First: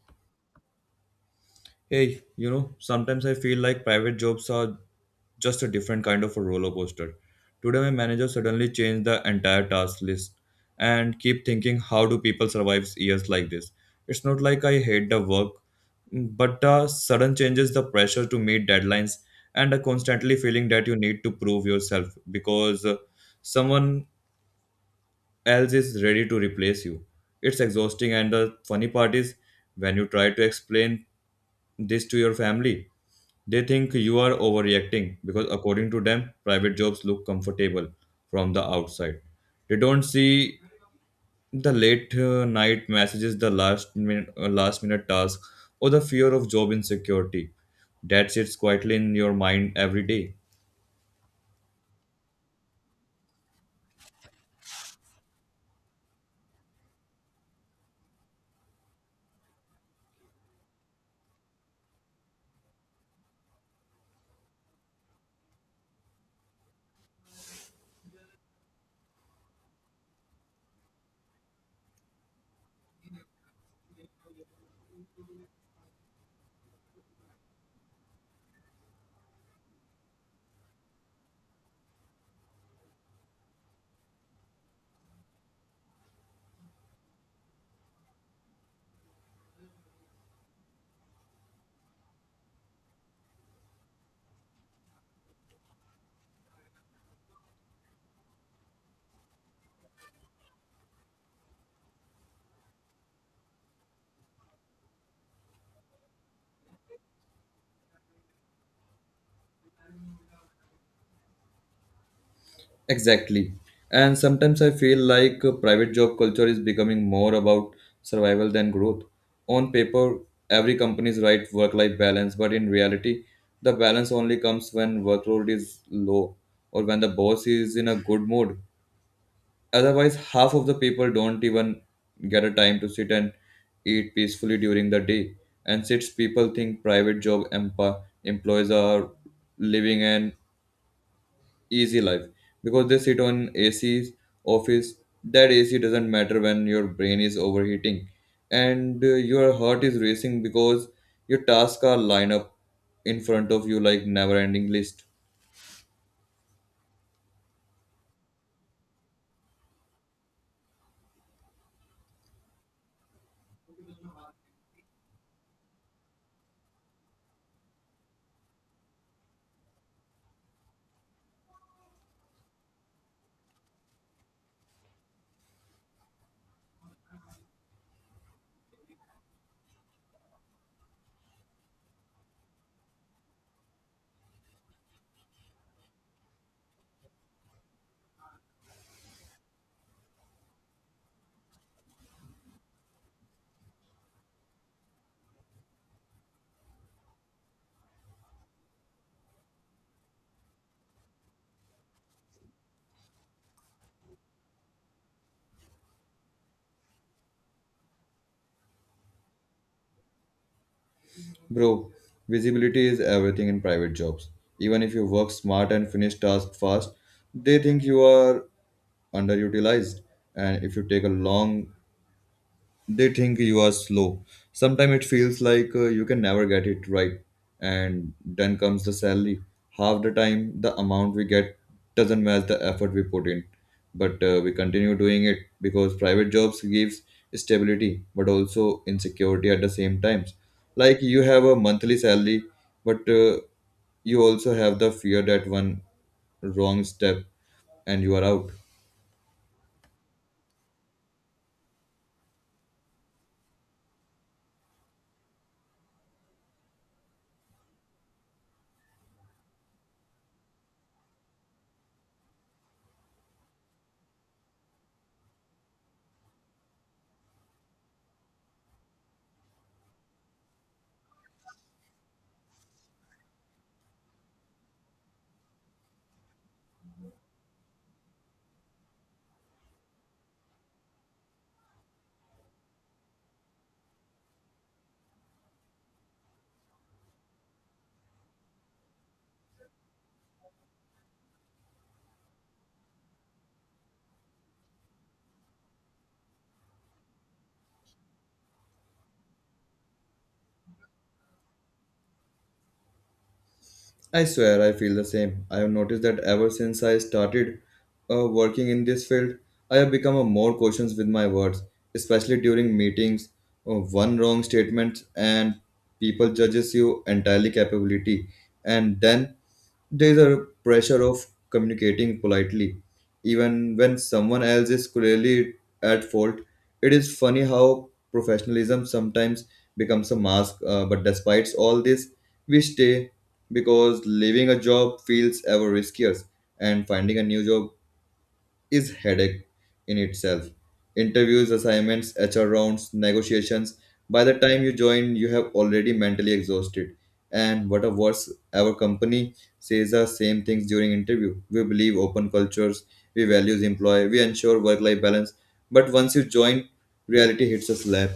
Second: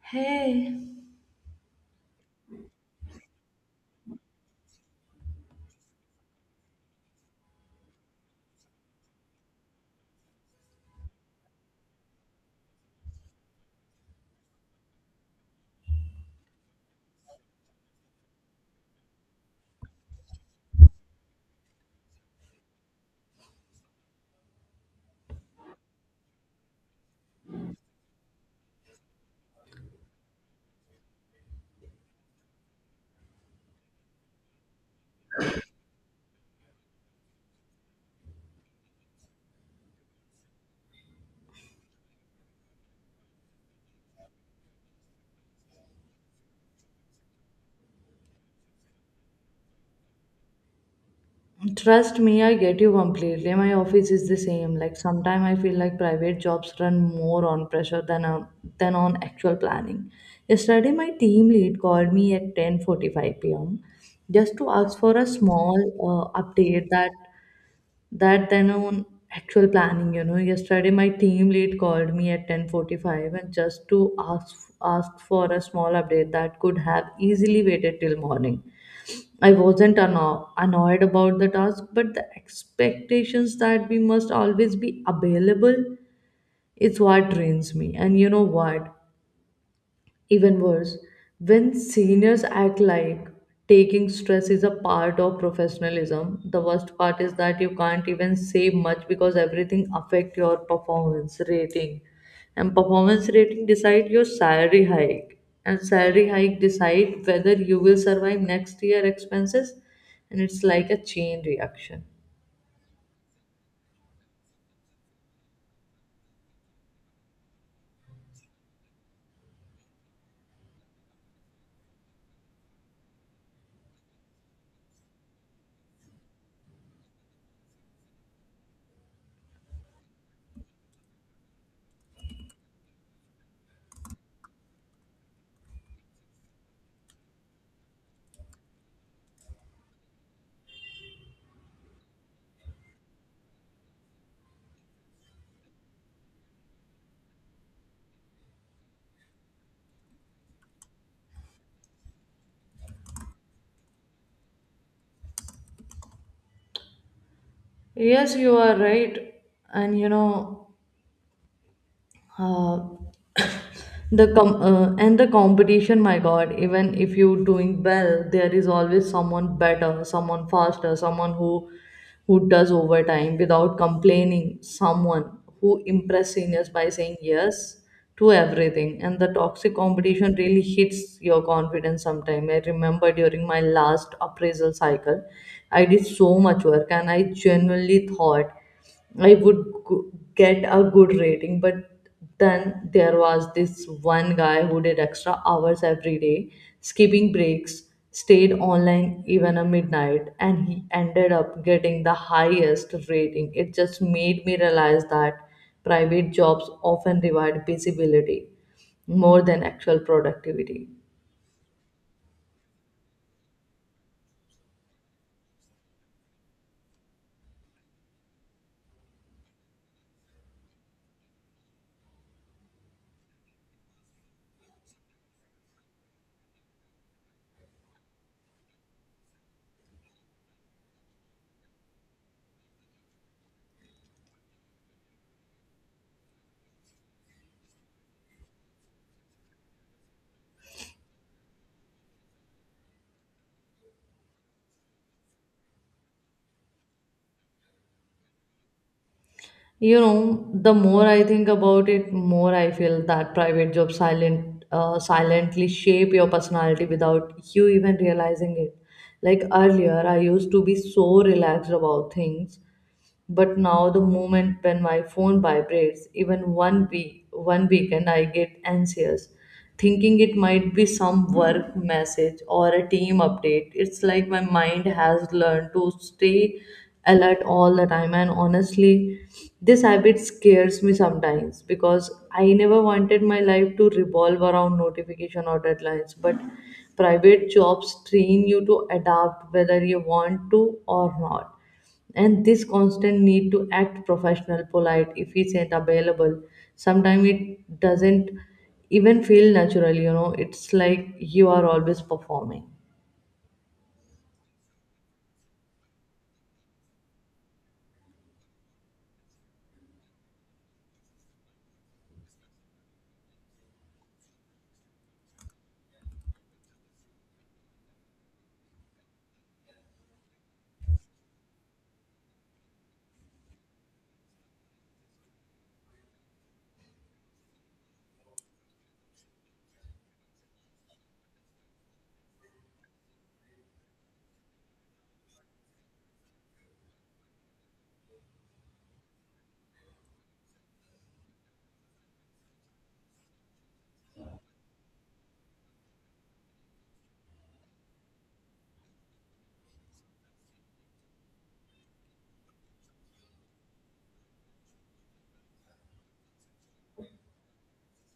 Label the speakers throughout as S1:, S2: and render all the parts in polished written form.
S1: Hey,
S2: Hey, you know, sometimes I feel like private jobs are just a different kind of a roller coaster. Today, my manager suddenly changed the entire task list and keep thinking, how do people survive years like this? It's not like I hate the work, but the sudden changes, the pressure to meet deadlines, and a constantly feeling that you need to prove yourself because someone else is ready to replace you. It's exhausting, and the funny part is when you try to explain this to your family they think you are overreacting because, according to them, private jobs look comfortable from the outside. They don't see the late night messages, the last minute tasks, or the fear of job insecurity that sits quietly in your mind every day.
S1: trust me, I get you completely. My office is the same. Like sometimes I feel like private jobs run more on pressure than on actual planning. Yesterday, my team lead called me at 10:45 p.m. just to ask for a small update that that then on Actual planning. You know, yesterday my team lead called me at 10:45 and just to ask for a small update that could have easily waited till morning. I wasn't annoyed about the task, but the expectations that we must always be available is what drains me. And you know what? Even worse, when seniors act like taking stress is a part of professionalism, the worst part is that you can't even say much because everything affect your performance rating. And performance rating decide your salary hike. And salary hike decide whether you will survive next year expenses. And it's like a chain reaction.
S2: Exactly. And sometimes I feel like private job culture is becoming more about survival than growth. On paper, every company is right work life balance, but in reality, the balance only comes when workload is low or when the boss is in a good mood. Otherwise, half of the people don't even get a time to sit and eat peacefully during the day. And since people think employees are living an easy life because they sit on AC's office. That AC doesn't matter when your brain is overheating and your heart is racing because your tasks are lined up in front of you like never ending list.
S1: Yes, you are right. And you know, uh, the competition, my god, even if you doing well there is always someone better, someone faster, someone who does overtime without complaining, someone who impress seniors by saying yes to everything. And the toxic competition really hits your confidence sometime. I remember during my last appraisal cycle I did so much work and I genuinely thought I would get a good rating, but then there was this one guy who did extra hours every day, skipping breaks, stayed online even at midnight, and he ended up getting the highest rating. It just made me realize that private jobs often reward visibility more than actual productivity.
S2: Bro, visibility is everything in private jobs. Even if you work smart and finish tasks fast, they think you are underutilized and if you take a long they think you are slow. Sometimes it feels like you can never get it right. And then comes the salary. Half the time, the amount we get doesn't match the effort we put in. But we continue doing it because private jobs gives stability, but also insecurity at the same times. Like you have a monthly salary, but you also have the fear that one wrong step and you are out.
S1: You know, the more I think about it, more I feel that private jobs silently shape your personality without you even realizing it. Like earlier, I used to be so relaxed about things, but now the moment when my phone vibrates, even one weekend I get anxious, thinking it might be some work message or a team update. It's like my mind has learned to stay alert all the time, and honestly this habit scares me sometimes because I never wanted my life to revolve around notification or deadlines. But private jobs train you to adapt whether you want to or not, and this constant need to act professional, polite, efficient, available, sometimes it doesn't even feel natural, you know. It's like you are always performing.
S2: I swear I feel the same. I have noticed that ever since I started working in this field, I have become a more cautious with my words, especially during meetings. One wrong statement and people judges you entirely capability, and then there is a pressure of communicating politely, even when someone else is clearly at fault. It is funny how professionalism sometimes becomes a mask, but despite all this, we stay because leaving a job feels ever riskier and finding a new job is headache in itself, interviews, assignments, HR rounds, negotiations. By the time you join you have already mentally exhausted. And what a worse, our company says the same things during interview. We believe open cultures, we values employee, we ensure work life balance, but once you join reality hits a slap.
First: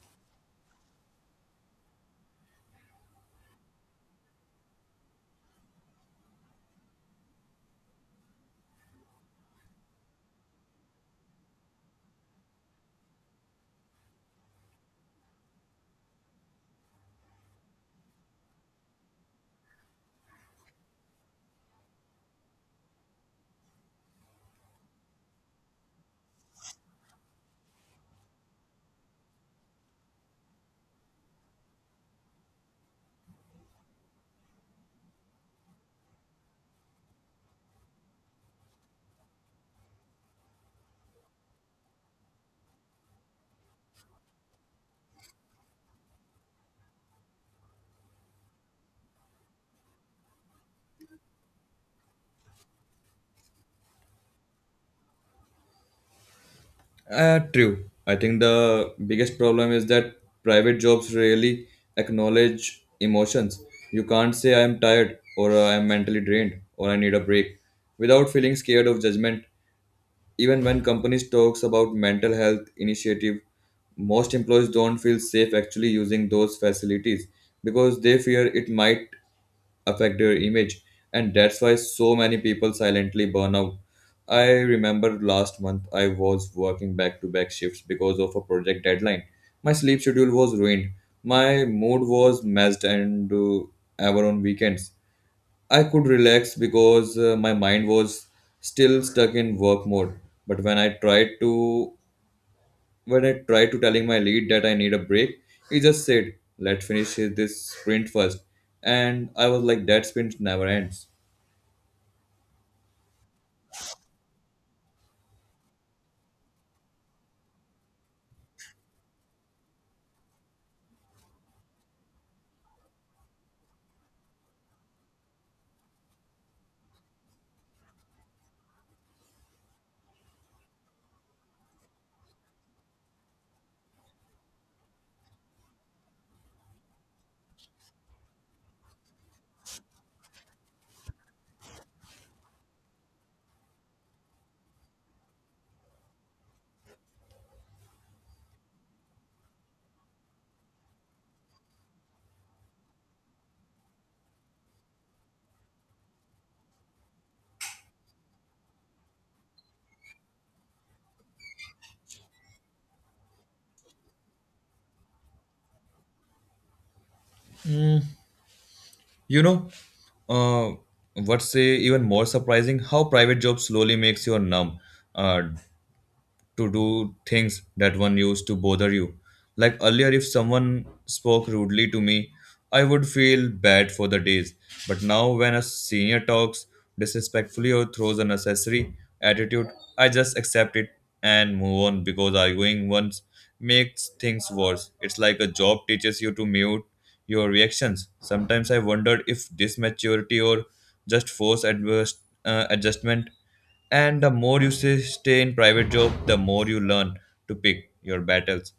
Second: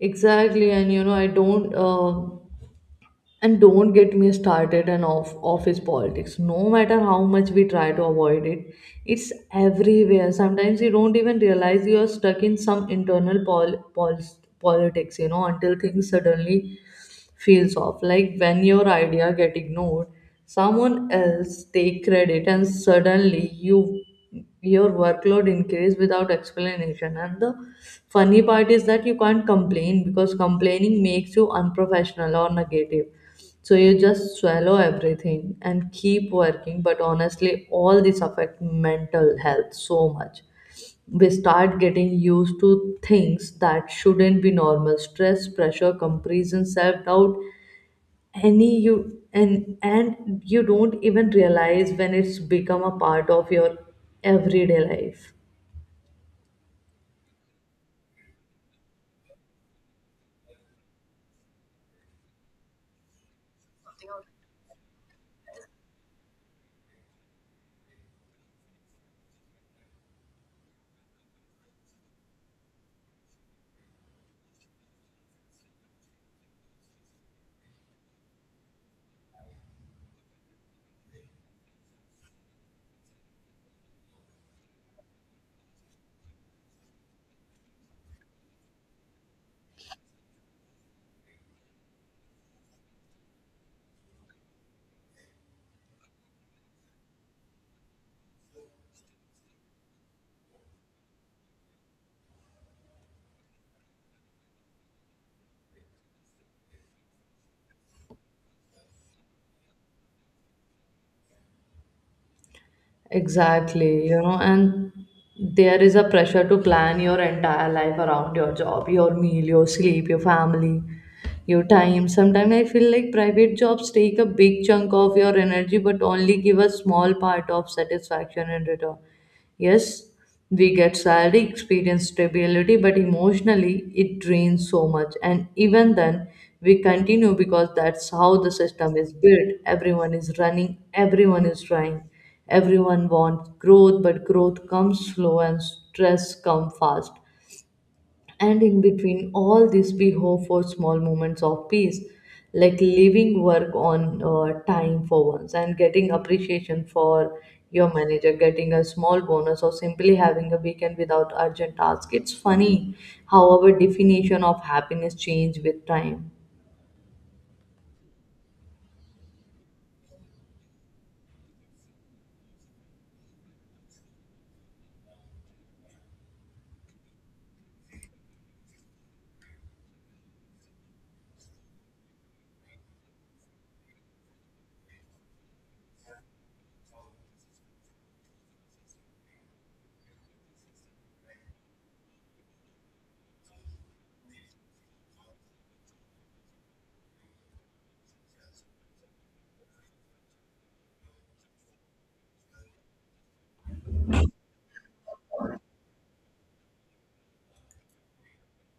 S1: Exactly. And you know, I don't and don't get me started on office politics. No matter how much we try to avoid it, it's everywhere. Sometimes you don't even realize you are stuck in some internal politics, you know, until things suddenly feels off. Like when your idea get ignored, someone else take credit, and suddenly your workload increase without explanation. And the funny part is that you can't complain because complaining makes you unprofessional or negative, so you just swallow everything and keep working. But honestly, all this affect mental health so much. We start getting used to things that shouldn't be normal. Stress, pressure, comparison, self-doubt, any you and you don't even realize when it's become a part of your everyday life.
S2: True. I think the biggest problem is that private jobs rarely acknowledge emotions. You can't say I'm tired or I'm mentally drained or I need a break without feeling scared of judgment. Even when companies talks about mental health initiative, most employees don't feel safe actually using those facilities because they fear it might affect their image, and that's why so many people silently burn out. I remember last month I was working back to back shifts because of a project deadline. My sleep schedule was ruined, my mood was messed, and ever on weekends I could relax because my mind was still stuck in work mode. But when I tried to telling my lead that I need a break, he just said, "Let's finish this sprint first." And I was like, "That sprint never ends."
S1: Exactly, you know. And there is a pressure to plan your entire life around your job, your meal, your sleep, your family, your time. Sometimes I feel like private jobs take a big chunk of your energy but only give a small part of satisfaction in return. Yes, we get salary, experience, stability, but emotionally it drains so much. And even then, we continue because that's how the system is built. Everyone is running, everyone is trying, everyone wants growth, but growth comes slow and stress comes fast. And in between all this, we hope for small moments of peace, like leaving work on time for once and getting appreciation for your manager, getting a small bonus, or simply having a weekend without urgent tasks. It's funny how our definition of happiness change with time.
S2: You know, uh, what's say even more surprising? How private job slowly makes you numb. Uh, to do things that one used to bother you. Like earlier, if someone spoke rudely to me, I would feel bad for the days. But now, when a senior talks disrespectfully or throws an unnecessary attitude, I just accept it and move on because arguing once makes things worse. It's like a job teaches you to mute your reactions. Sometimes I wondered if this maturity or just force adjustment. And the more you say, stay in private job the more you learn to pick your battles.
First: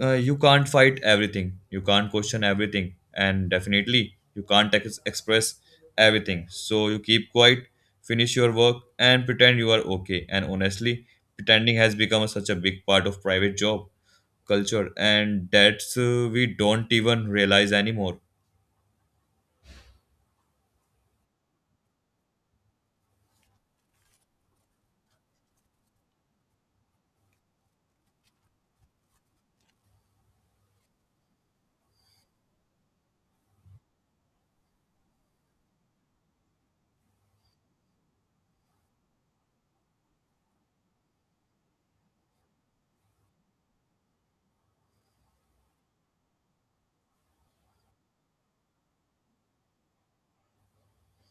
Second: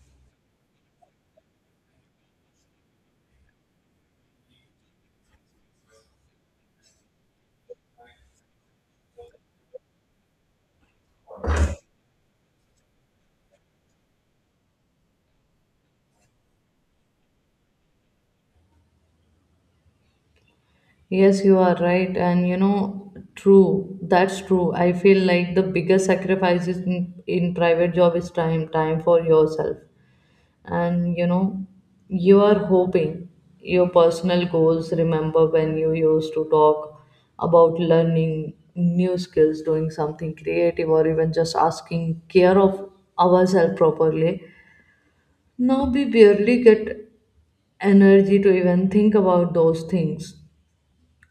S2: You can't fight everything, you can't question everything, and definitely you can't ex- express everything, so you keep quiet, finish your work and pretend you are okay. And honestly, pretending has become such a big part of private job culture, and that's we don't even realize anymore.
S1: Yes, you are right. And you know, true, that's true. I feel like the biggest sacrifices in private job is time, time for yourself. And you know, you are hoping your personal goals. Remember when you used to talk about learning new skills, doing something creative, or even just asking care of ourselves properly? Now we barely get energy to even think about those things.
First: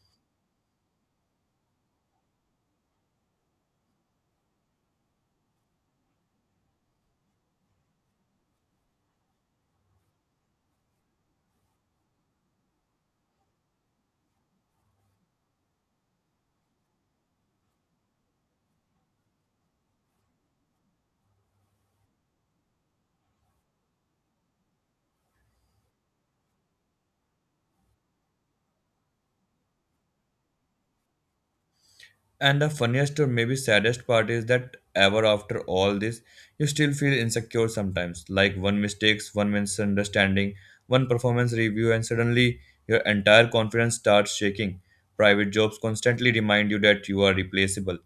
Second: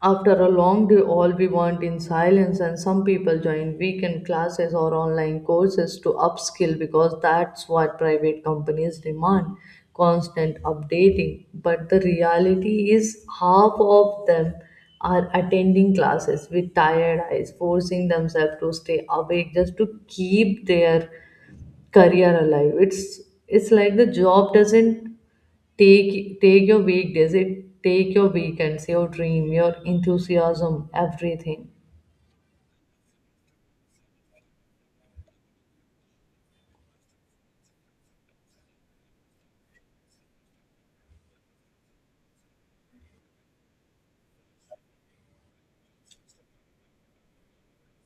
S1: After a long day, all we want in silence, and some people join weekend classes or online courses to upskill because that's what private companies demand, constant updating. But the reality is, half of them are attending classes with tired eyes, forcing themselves to stay awake just to keep their career alive. It's like the job doesn't take your weekdays, it take your weekends, your dream, your enthusiasm, everything.
S2: And the funniest or maybe saddest part is that ever after all this, you still feel insecure sometimes. Like one mistakes, one misunderstanding, one performance review, and suddenly your entire confidence starts shaking. Private jobs constantly remind you that you are replaceable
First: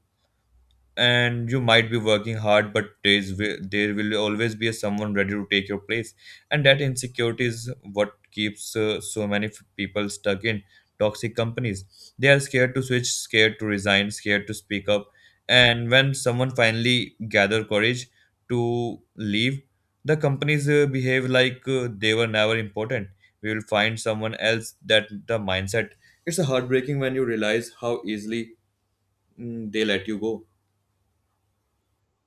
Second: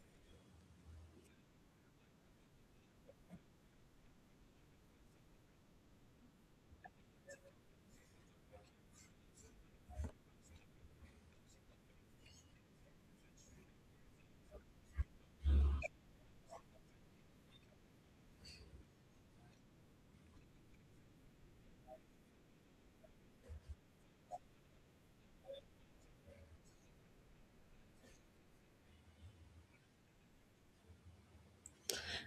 S2: and you might be working hard but there will always be a someone ready to take your place, and that insecurity is what keeps so many people stuck in toxic companies. They are scared to switch, scared to resign, scared to speak up, and when someone finally gather courage to leave the companies behave like they were never important. We will find someone else, that the mindset. It's heartbreaking when you realize how easily they let you go.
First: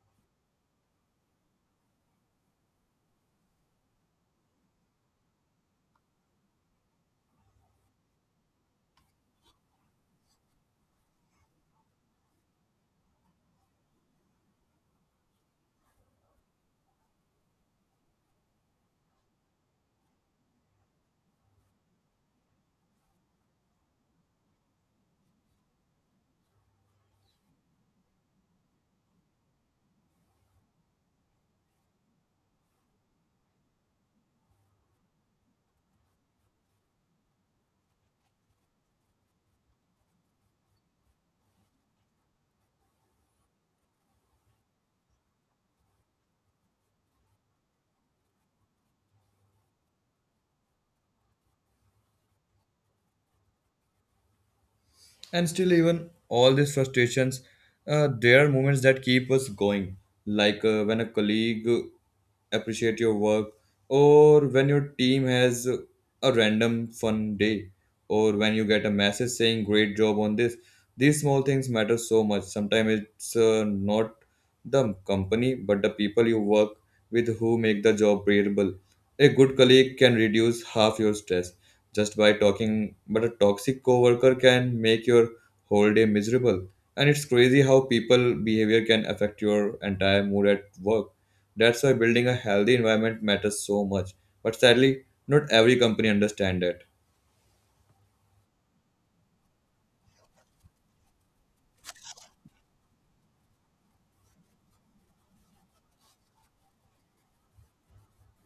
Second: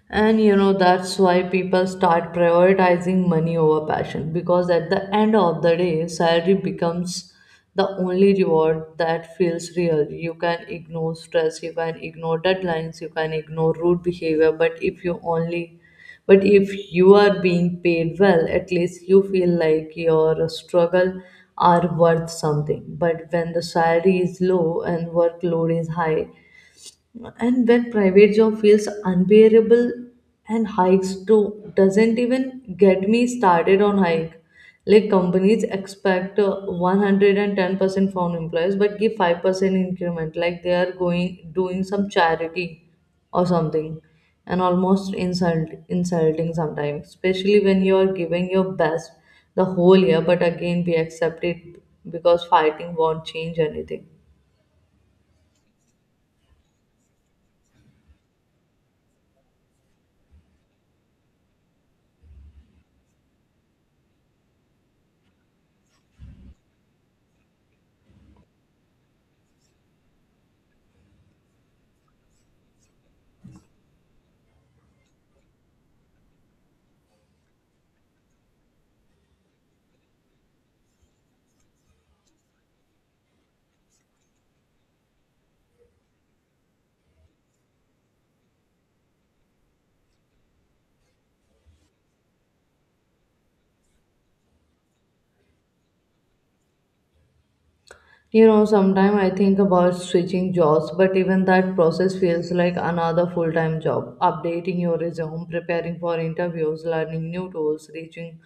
S1: And you know, that's why people start prioritizing money over passion, because at the end of the day, salary becomes the only reward that feels real. You can ignore stress, you can ignore deadlines, you can ignore rude behavior, but if you are being paid well, at least you feel like your struggle are worth something. But when the salary is low and workload is high, and when private job feels unbearable, and hikes too, doesn't even get me started on hike. Like companies expect 110% from employees but give 5% increment like they are going doing some charity or something. And almost insulting sometimes, especially when you are giving your best the whole year, but again we accept it because fighting won't change anything.
S2: And still, even all these frustrations, there are moments that keep us going. Like when a colleague appreciate your work, or when your team has a random fun day, or when you get a message saying great job on this. These small things matter so much. Sometimes it's not the company but the people you work with who make the job bearable. A good colleague can reduce half your stress just by talking, but a toxic coworker can make your whole day miserable, and it's crazy how people behavior can affect your entire mood at work. That's why building a healthy environment matters so much. But sadly, not every company understands that.
S1: You know, sometimes I think about switching jobs, but even that process feels like another full time job. Updating your resume, preparing for interviews, learning new tools,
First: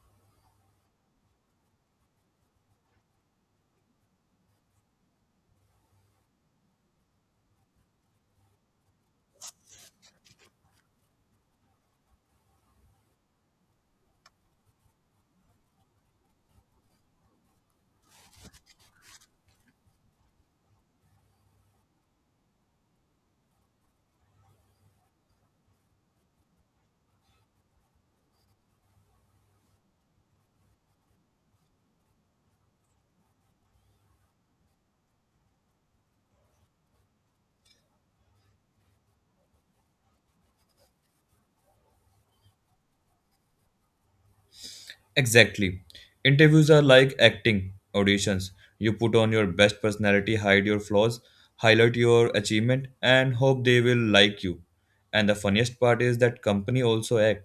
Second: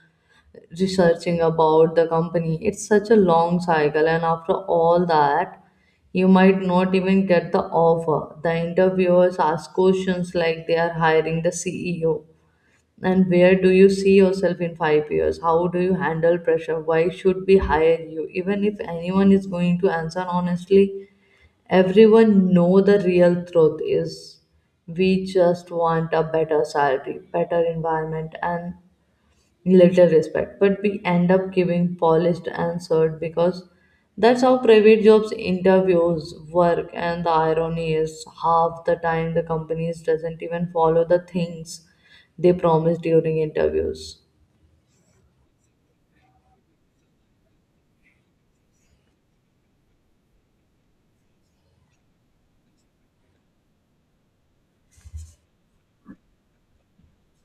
S1: researching about the company. It's such a long cycle, and after all that, you might not even get the offer. The interviewers ask questions like they are hiring the CEO. And where do you see yourself in five years? How do you handle pressure? Why should we hire you? Even if anyone is going to answer honestly, everyone know the real truth is we just want a better salary, better environment and little respect, but we end up giving polished answer because that's how private jobs interviews work. And the irony is half the time the companies doesn't even follow the things they promise during interviews.
S2: Exactly. Interviews are like acting auditions. You put on your best personality, hide your flaws, highlight your achievement, and hope they will like you. And the funniest part is that company also act.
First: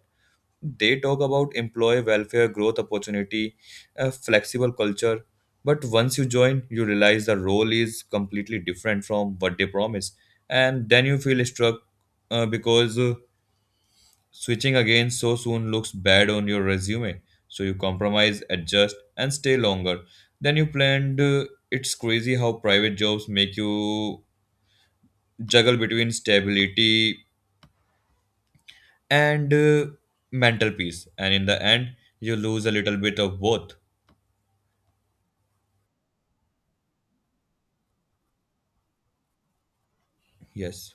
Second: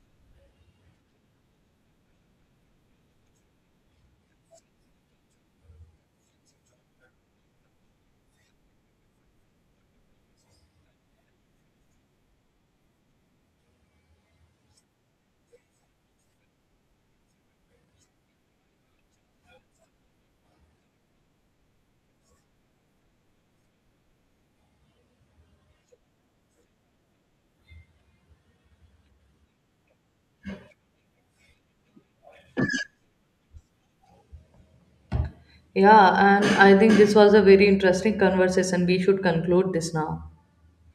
S2: They talk about employee welfare, growth opportunity, a flexible culture, but once you join you realize the role is completely different from what they promise, and then you feel struck, because switching again so soon looks bad on your resume, so you compromise, adjust and stay longer than you planned. It's crazy how private jobs make you juggle between stability and mental peace, and in the end you lose a little bit of both.
S1: Yeah, and I think this was a very interesting conversation. We should conclude this now.
S2: Yes.